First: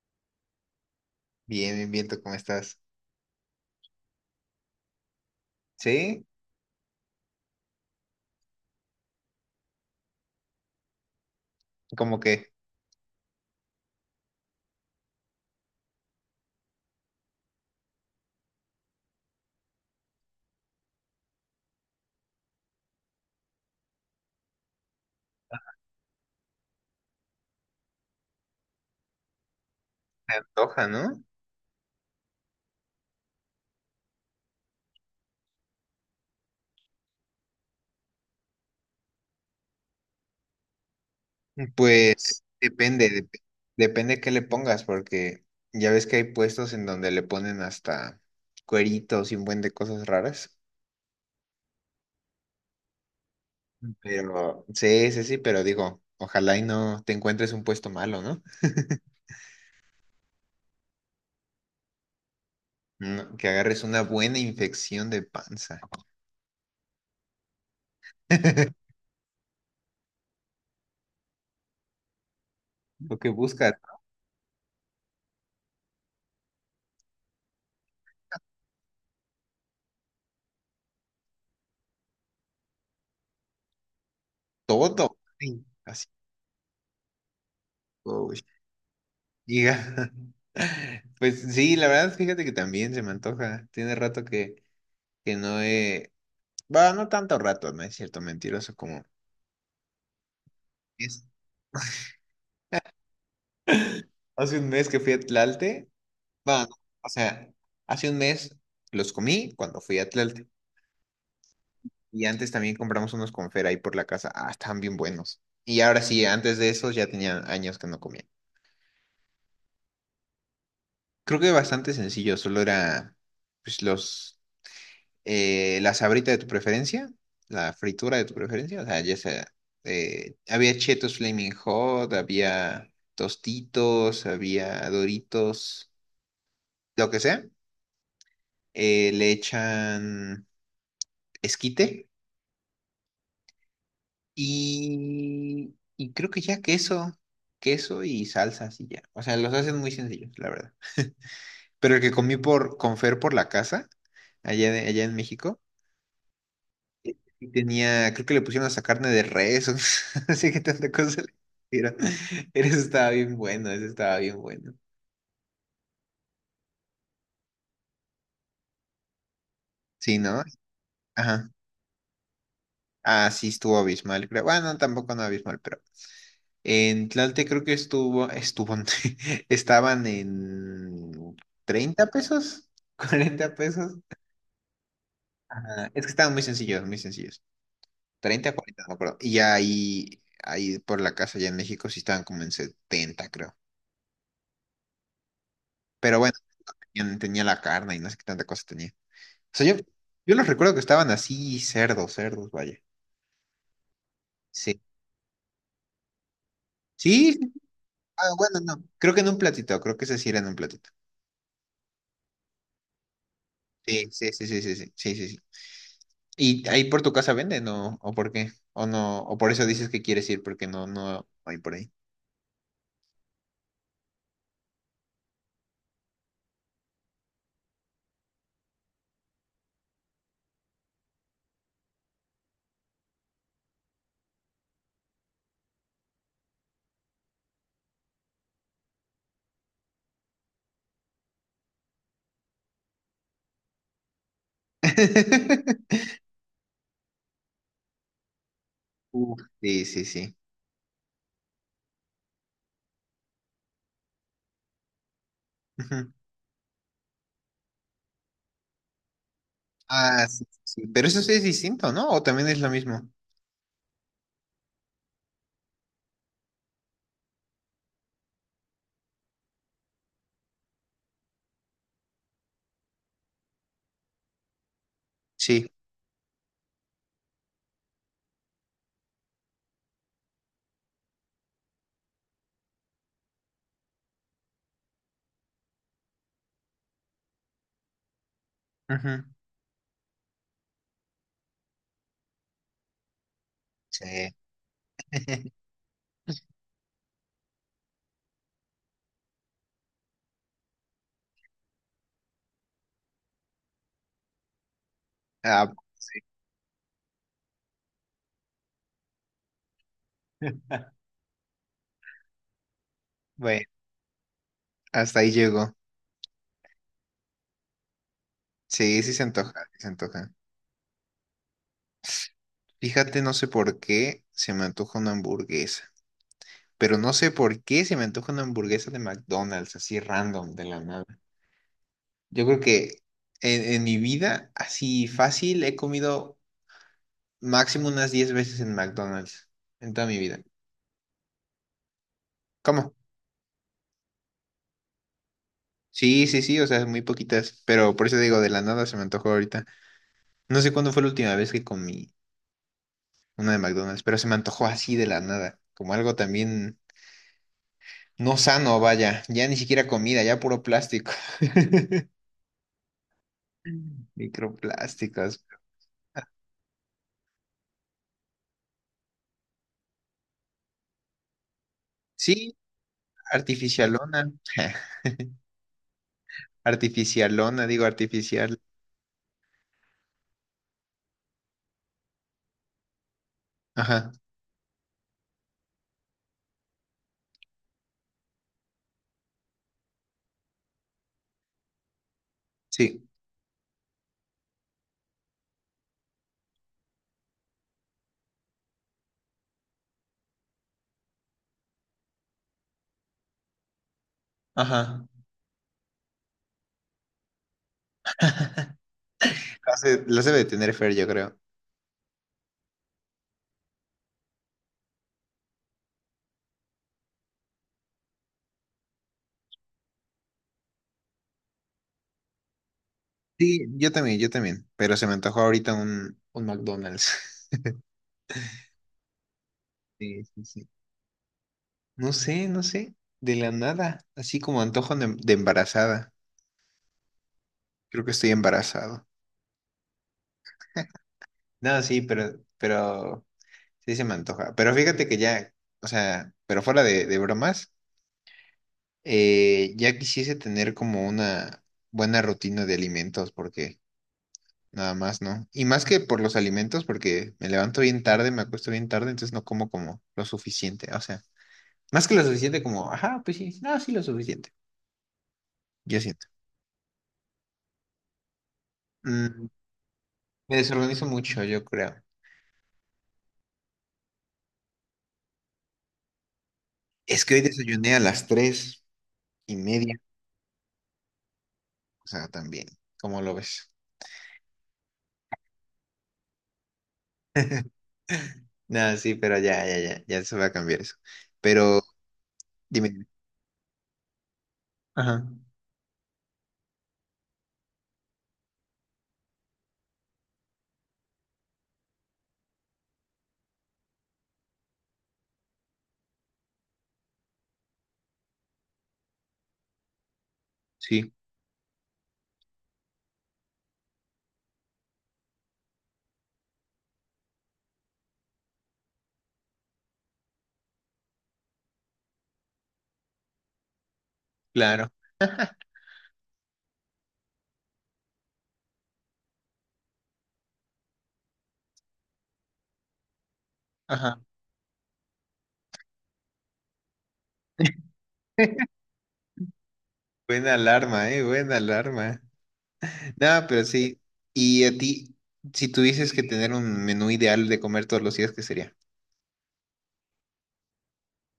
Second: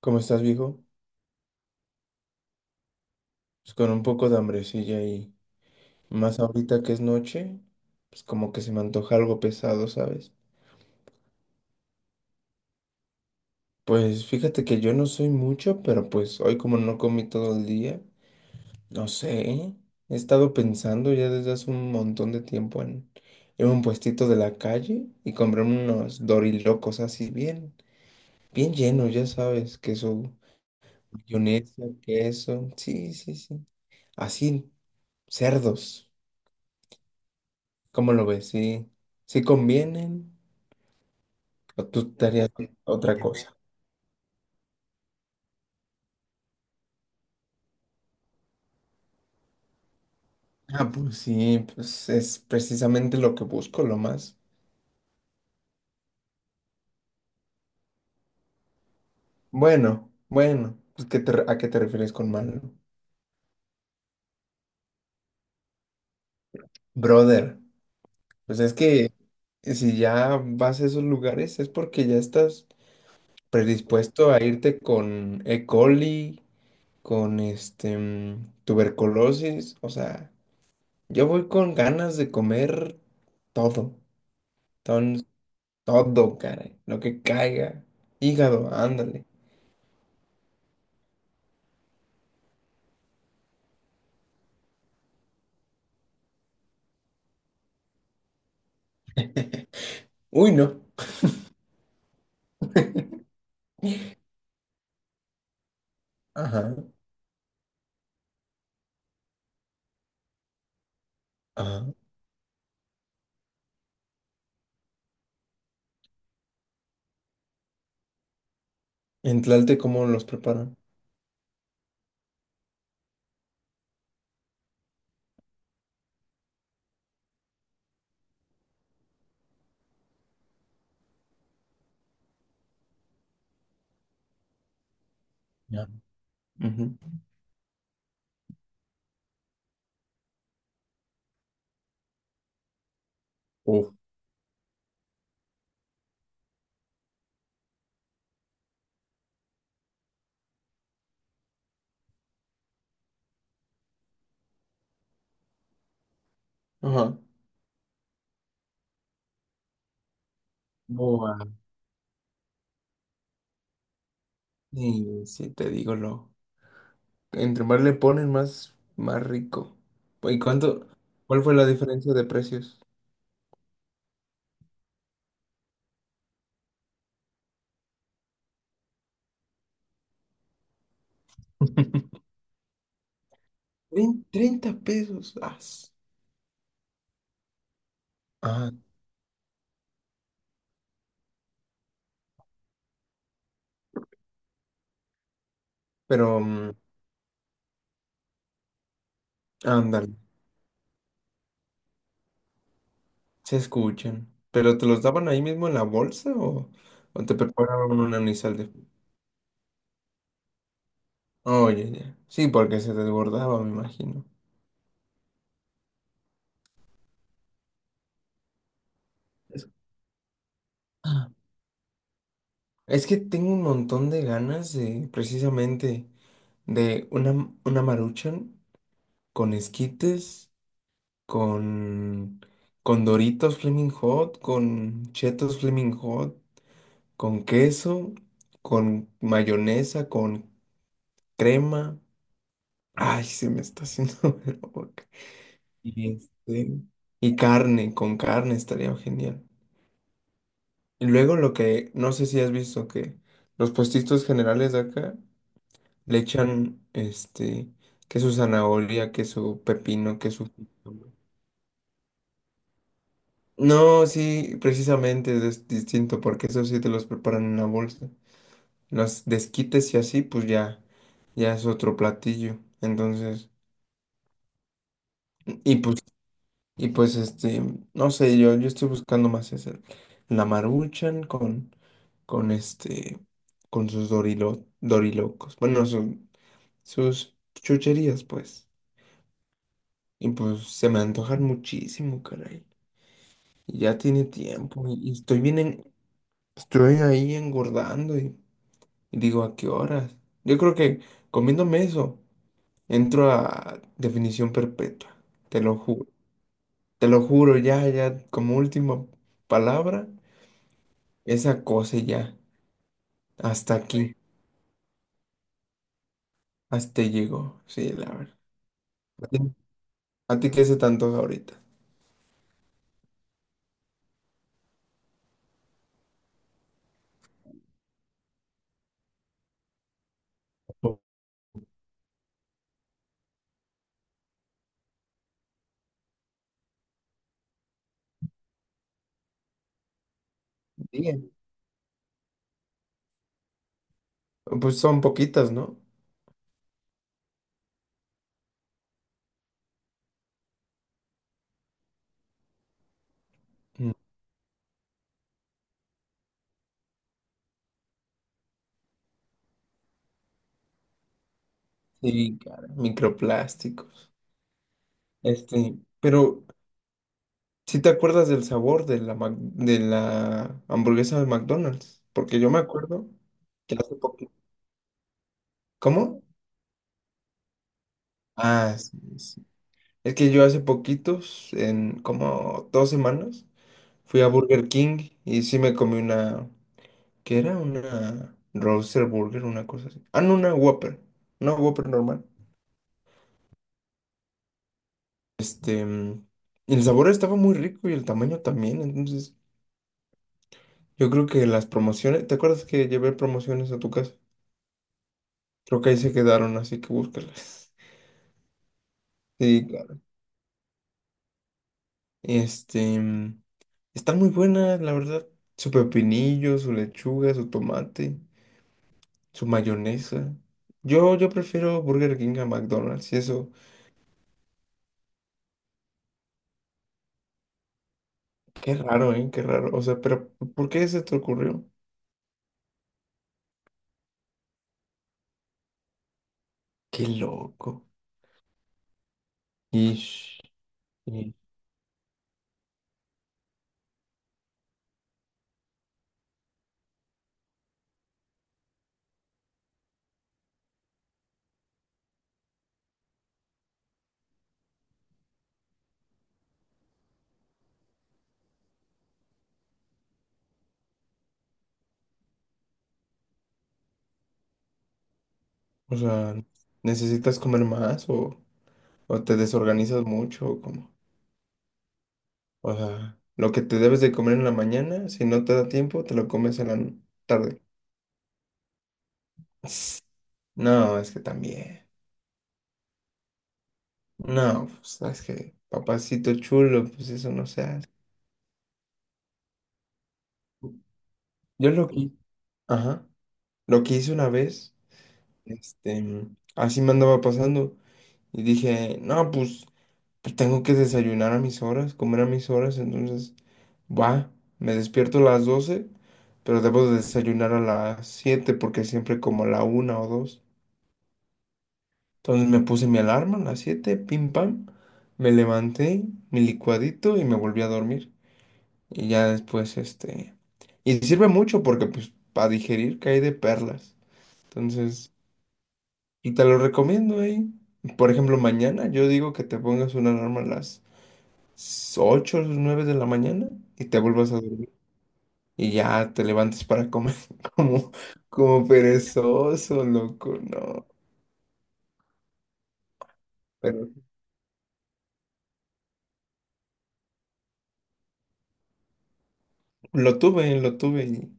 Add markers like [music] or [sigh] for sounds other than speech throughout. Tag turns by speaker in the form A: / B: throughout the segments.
A: ¿Cómo estás, viejo?
B: Bien, bien, bien, ¿tú cómo estás?
A: Pues con un poco de hambrecilla y
B: Sí,
A: más ahorita que es noche, pues como que se me antoja algo pesado, ¿sabes?
B: como que
A: Pues fíjate que yo no soy mucho, pero pues hoy como no comí todo el día, no sé, ¿eh? He estado pensando ya desde hace un montón de tiempo en ir a un puestito de la calle y comprarme unos dorilocos así bien, bien llenos, ya sabes, queso,
B: se antoja, ¿no?
A: mayonesa, queso, sí, sí, sí, así, cerdos. ¿Cómo lo ves? ¿Sí, sí convienen? ¿O tú
B: Pues
A: estarías
B: depende,
A: otra
B: dep-
A: cosa?
B: depende qué le pongas, porque ya ves que hay puestos en donde le ponen hasta cueritos y un buen de cosas raras.
A: Ah, pues sí, pues es precisamente lo que busco, lo más.
B: Pero sí, sí, sí, pero digo, ojalá y no te encuentres un puesto malo, ¿no?
A: Bueno, bueno, pues ¿a qué te refieres con malo?
B: No, que agarres una buena infección de panza.
A: Brother, pues es
B: [laughs]
A: que si ya vas a esos lugares es porque ya estás
B: Lo que busca
A: predispuesto a irte con E. coli, con este tuberculosis, o sea, yo voy con ganas de comer todo.
B: todo. Ay, así,
A: Todo, caray. Lo que caiga. Hígado, ándale.
B: Giga. [laughs] Pues sí, la verdad, fíjate que también se me antoja. Tiene rato que no he. Va, no tanto rato, no es cierto, mentiroso, como
A: Uy, no.
B: es. Hace un mes que fui a Tlalte. Va,
A: Ajá,
B: no, o sea, hace un mes los comí cuando fui a Tlalte.
A: ajá.
B: Y antes también compramos unos confer ahí por la casa. Ah, estaban bien buenos. Y ahora sí, antes de esos ya tenía años que no comía.
A: En Tlalte, ¿cómo los preparan?
B: Creo que bastante sencillo, solo era pues los la sabrita de tu preferencia, la fritura de tu preferencia, o sea, ya sea, había Cheetos Flaming Hot, había Tostitos, había
A: Ya.
B: Doritos,
A: Ujú.
B: lo que sea, le echan esquite
A: Uf.
B: y creo que ya queso, queso y salsas y ya, o sea, los hacen muy sencillos, la verdad. Pero el que comí por, con Fer por la casa, allá en México,
A: Ajá.
B: y tenía, creo que le pusieron hasta carne de res, o [laughs] así que tanta cosa le
A: Boa.
B: pusieron. Eso estaba bien bueno, eso estaba bien bueno.
A: Sí, sí, te digo lo. Entre más le ponen, más, más rico.
B: Sí,
A: ¿Y
B: ¿no?
A: cuánto? ¿Cuál
B: Ajá.
A: fue la diferencia de precios?
B: Ah, sí, estuvo abismal, creo. Bueno, tampoco no abismal, pero en Tlalte creo que estuvo, [laughs] estaban en 30
A: [laughs]
B: pesos, [laughs] 40 pesos.
A: 30 pesos.
B: Ajá.
A: As.
B: Es que estaban muy sencillos, muy sencillos. 30,
A: Ah,
B: 40 no me acuerdo. Y ya ahí por la casa, allá en México, sí estaban como en 70 creo. Pero bueno,
A: pero,
B: tenía la carne y no sé qué tanta cosa tenía. Sea, yo,
A: ándale,
B: yo los recuerdo que estaban así, cerdos, cerdos, vaya.
A: se escuchan. ¿Pero
B: Sí.
A: te los daban ahí mismo en la bolsa o
B: Sí.
A: te
B: Sí.
A: preparaban un
B: Ah, bueno,
A: anisal?
B: no. Creo que en un platito, creo que ese sí era en un platito.
A: Oye, ya. Sí, porque se desbordaba, me
B: Sí,
A: imagino.
B: sí, sí, sí, sí, sí, sí, sí. Sí. ¿Y ahí por tu casa venden o por qué? O no, o por eso
A: Eso.
B: dices que quieres ir porque no, no
A: Ah.
B: hay por ahí.
A: Es que tengo un montón de ganas de, precisamente, de una Maruchan con esquites, con, con Doritos Flaming Hot, con Cheetos Flaming Hot, con queso, con mayonesa, con crema. Ay, se me está haciendo [laughs] agua la boca.
B: [laughs]
A: Y, este, y carne, con carne estaría
B: Uf,
A: genial.
B: sí, sí, sí.
A: Y luego lo que, no sé si has visto que los puestitos generales de acá
B: Ujú.
A: le echan, que su zanahoria, que su pepino,
B: Ah,
A: que
B: sí,
A: su.
B: sí, sí. Pero eso sí es distinto, ¿no? ¿O también es lo mismo?
A: No, sí, precisamente es distinto, porque eso sí te los preparan en una bolsa. Los desquites y así, pues ya, ya es otro platillo. Entonces,
B: Sí.
A: y pues, y pues no sé, yo estoy buscando más eso. La Maruchan con este, con sus dorilocos. Bueno, sus chucherías, pues.
B: Ujú.
A: Y pues se me antojan muchísimo, caray. Y ya tiene
B: Sí.
A: tiempo y estoy
B: [laughs]
A: bien, estoy ahí engordando y digo, ¿a qué horas? Yo creo que comiéndome eso, entro a definición perpetua, te
B: Ah,
A: lo juro. Te lo juro, ya, ya, como última palabra, esa cosa y ya,
B: bueno,
A: hasta aquí,
B: hasta ahí llegó.
A: hasta ahí llegó, sí, la verdad.
B: Sí, sí se
A: ¿A ti,
B: antoja, sí se antoja.
A: a ti qué se tanto ahorita?
B: Fíjate, no sé por qué se me antoja una hamburguesa, pero no sé por qué se me antoja una hamburguesa de McDonald's, así random, de la nada. Yo creo que en mi vida, así fácil, he comido máximo unas 10 veces en McDonald's, en toda mi vida.
A: Bien.
B: ¿Cómo?
A: Pues son poquitas, ¿no?
B: Sí, sí, sí, o sea, muy poquitas, pero por eso digo, de la nada se me antojó ahorita. No sé cuándo fue la última vez que comí una de McDonald's, pero se me antojó así de la nada, como algo también no sano, vaya, ya ni siquiera comida, ya puro plástico. [laughs]
A: Sí, cara, microplásticos.
B: Microplásticos.
A: Pero si te acuerdas del sabor de la hamburguesa de McDonald's? Porque yo
B: Sí,
A: me acuerdo que hace
B: artificialona.
A: poquito.
B: [laughs]
A: ¿Cómo?
B: Artificialona, digo artificial.
A: Ah, sí, sí. Es que yo hace poquitos, en como 2 semanas,
B: Ajá,
A: fui a Burger King y sí me comí una. ¿Qué era? Una Roaster Burger, una cosa así. Ah, no, una Whopper. Una Whopper normal.
B: sí,
A: Este. mm, Y el sabor estaba muy rico y el tamaño también, entonces. Yo creo que las promociones, ¿te acuerdas que llevé promociones a tu casa?
B: ajá.
A: Creo que ahí se quedaron, así que búscalas. [laughs]
B: [laughs]
A: Sí,
B: Las
A: claro.
B: de- las debe de tener Fer, yo creo.
A: Este, mm, Están muy buenas, la verdad. Su pepinillo, su lechuga, su tomate, su mayonesa. Yo prefiero Burger King a McDonald's y eso.
B: Sí, yo también, yo también. Pero se me antojó ahorita un McDonald's. [laughs]
A: Qué raro, ¿eh? Qué raro. O sea,
B: Sí,
A: pero
B: sí, sí.
A: ¿por qué se te ocurrió?
B: No sé, no sé. De la nada. Así como antojo de embarazada.
A: Qué loco.
B: Creo que estoy embarazado.
A: Ish, ish.
B: No, sí, pero sí se me antoja. Pero fíjate que ya, o sea, pero fuera de bromas. Ya quisiese tener como una buena rutina de alimentos, porque nada más, ¿no? Y más que por los alimentos, porque me levanto bien tarde, me acuesto bien tarde, entonces no como como lo suficiente. O sea, más que lo suficiente como, ajá, pues sí, no, sí lo suficiente.
A: O
B: Yo siento.
A: sea, ¿necesitas comer más o te
B: Mm,
A: desorganizas mucho
B: me
A: o cómo?
B: desorganizo mucho, yo creo.
A: O sea, lo que te debes de comer en la mañana, si no te da tiempo, te lo comes en la
B: Es que hoy
A: tarde.
B: desayuné a las 3:30,
A: No, es que también.
B: o sea, también, ¿cómo lo ves?
A: No, pues es que papacito chulo, pues eso no se
B: [laughs]
A: hace.
B: No, sí, pero ya, ya, ya, ya se va a cambiar eso.
A: Yo
B: Pero
A: lo que,
B: dime.
A: ajá, lo que hice una vez,
B: Ajá,
A: este, así me andaba pasando y dije, no, pues tengo que desayunar a mis horas, comer a mis horas, entonces, va, me despierto a las 12 pero debo de desayunar a las 7 porque siempre como a la 1 o 2.
B: sí,
A: Entonces me puse mi alarma a las 7 pim pam, me levanté, mi licuadito y me volví a dormir. Y ya después. Y sirve mucho porque pues para digerir cae de perlas.
B: claro.
A: Entonces, y te lo recomiendo ahí. Por ejemplo, mañana yo digo que te pongas una alarma a las 8 o 9 de la mañana y te
B: Ajá.
A: vuelvas a dormir. Y ya te levantes para comer [laughs]
B: [laughs]
A: como, como perezoso, loco,
B: Buena
A: no.
B: alarma, buena alarma. No, pero sí. Y a ti, si tuvieses que tener un menú ideal de comer todos los días, ¿qué sería?
A: Lo tuve y,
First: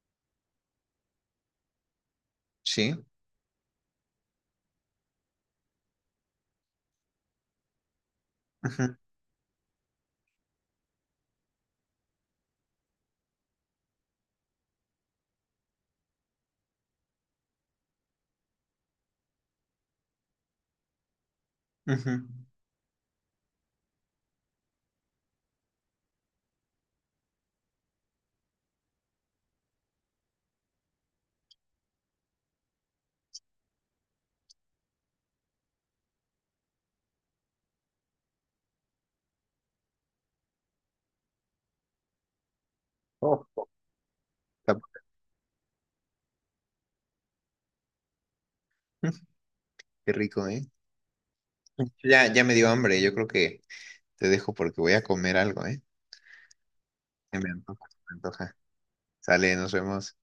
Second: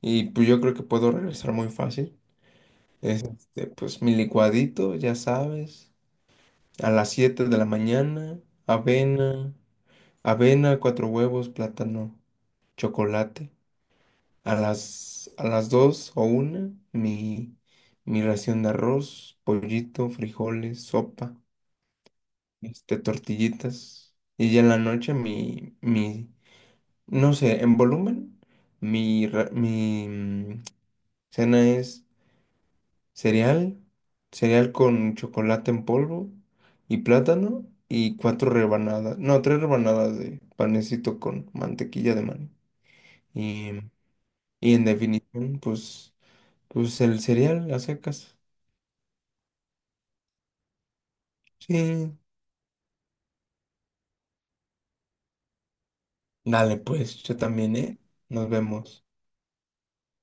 A: y, pues yo creo que puedo regresar muy fácil.
B: Sí.
A: Es este, pues mi licuadito, ya sabes, a las 7 de la mañana,
B: Ujú,
A: avena, avena, cuatro huevos, plátano, chocolate. A las 2 o 1 mi ración de arroz, pollito, frijoles, sopa,
B: ujú.
A: tortillitas. Y ya en la noche mi, no sé, en volumen, mi, ra- mi mm, cena es cereal, cereal con chocolate en polvo y plátano y cuatro rebanadas, no, tres rebanadas de panecito con mantequilla de maní.
B: Ojo.
A: Y, y
B: Está-
A: en definición, pues el cereal a secas.
B: ujú. Qué rico, ¿eh?
A: Sí.
B: Ya, ya me dio hambre. Yo creo que te dejo porque voy a comer algo, ¿eh?
A: Dale, pues, yo
B: Me
A: también,
B: antoja,
A: ¿eh?
B: me
A: Nos
B: antoja.
A: vemos.
B: Sale, nos vemos.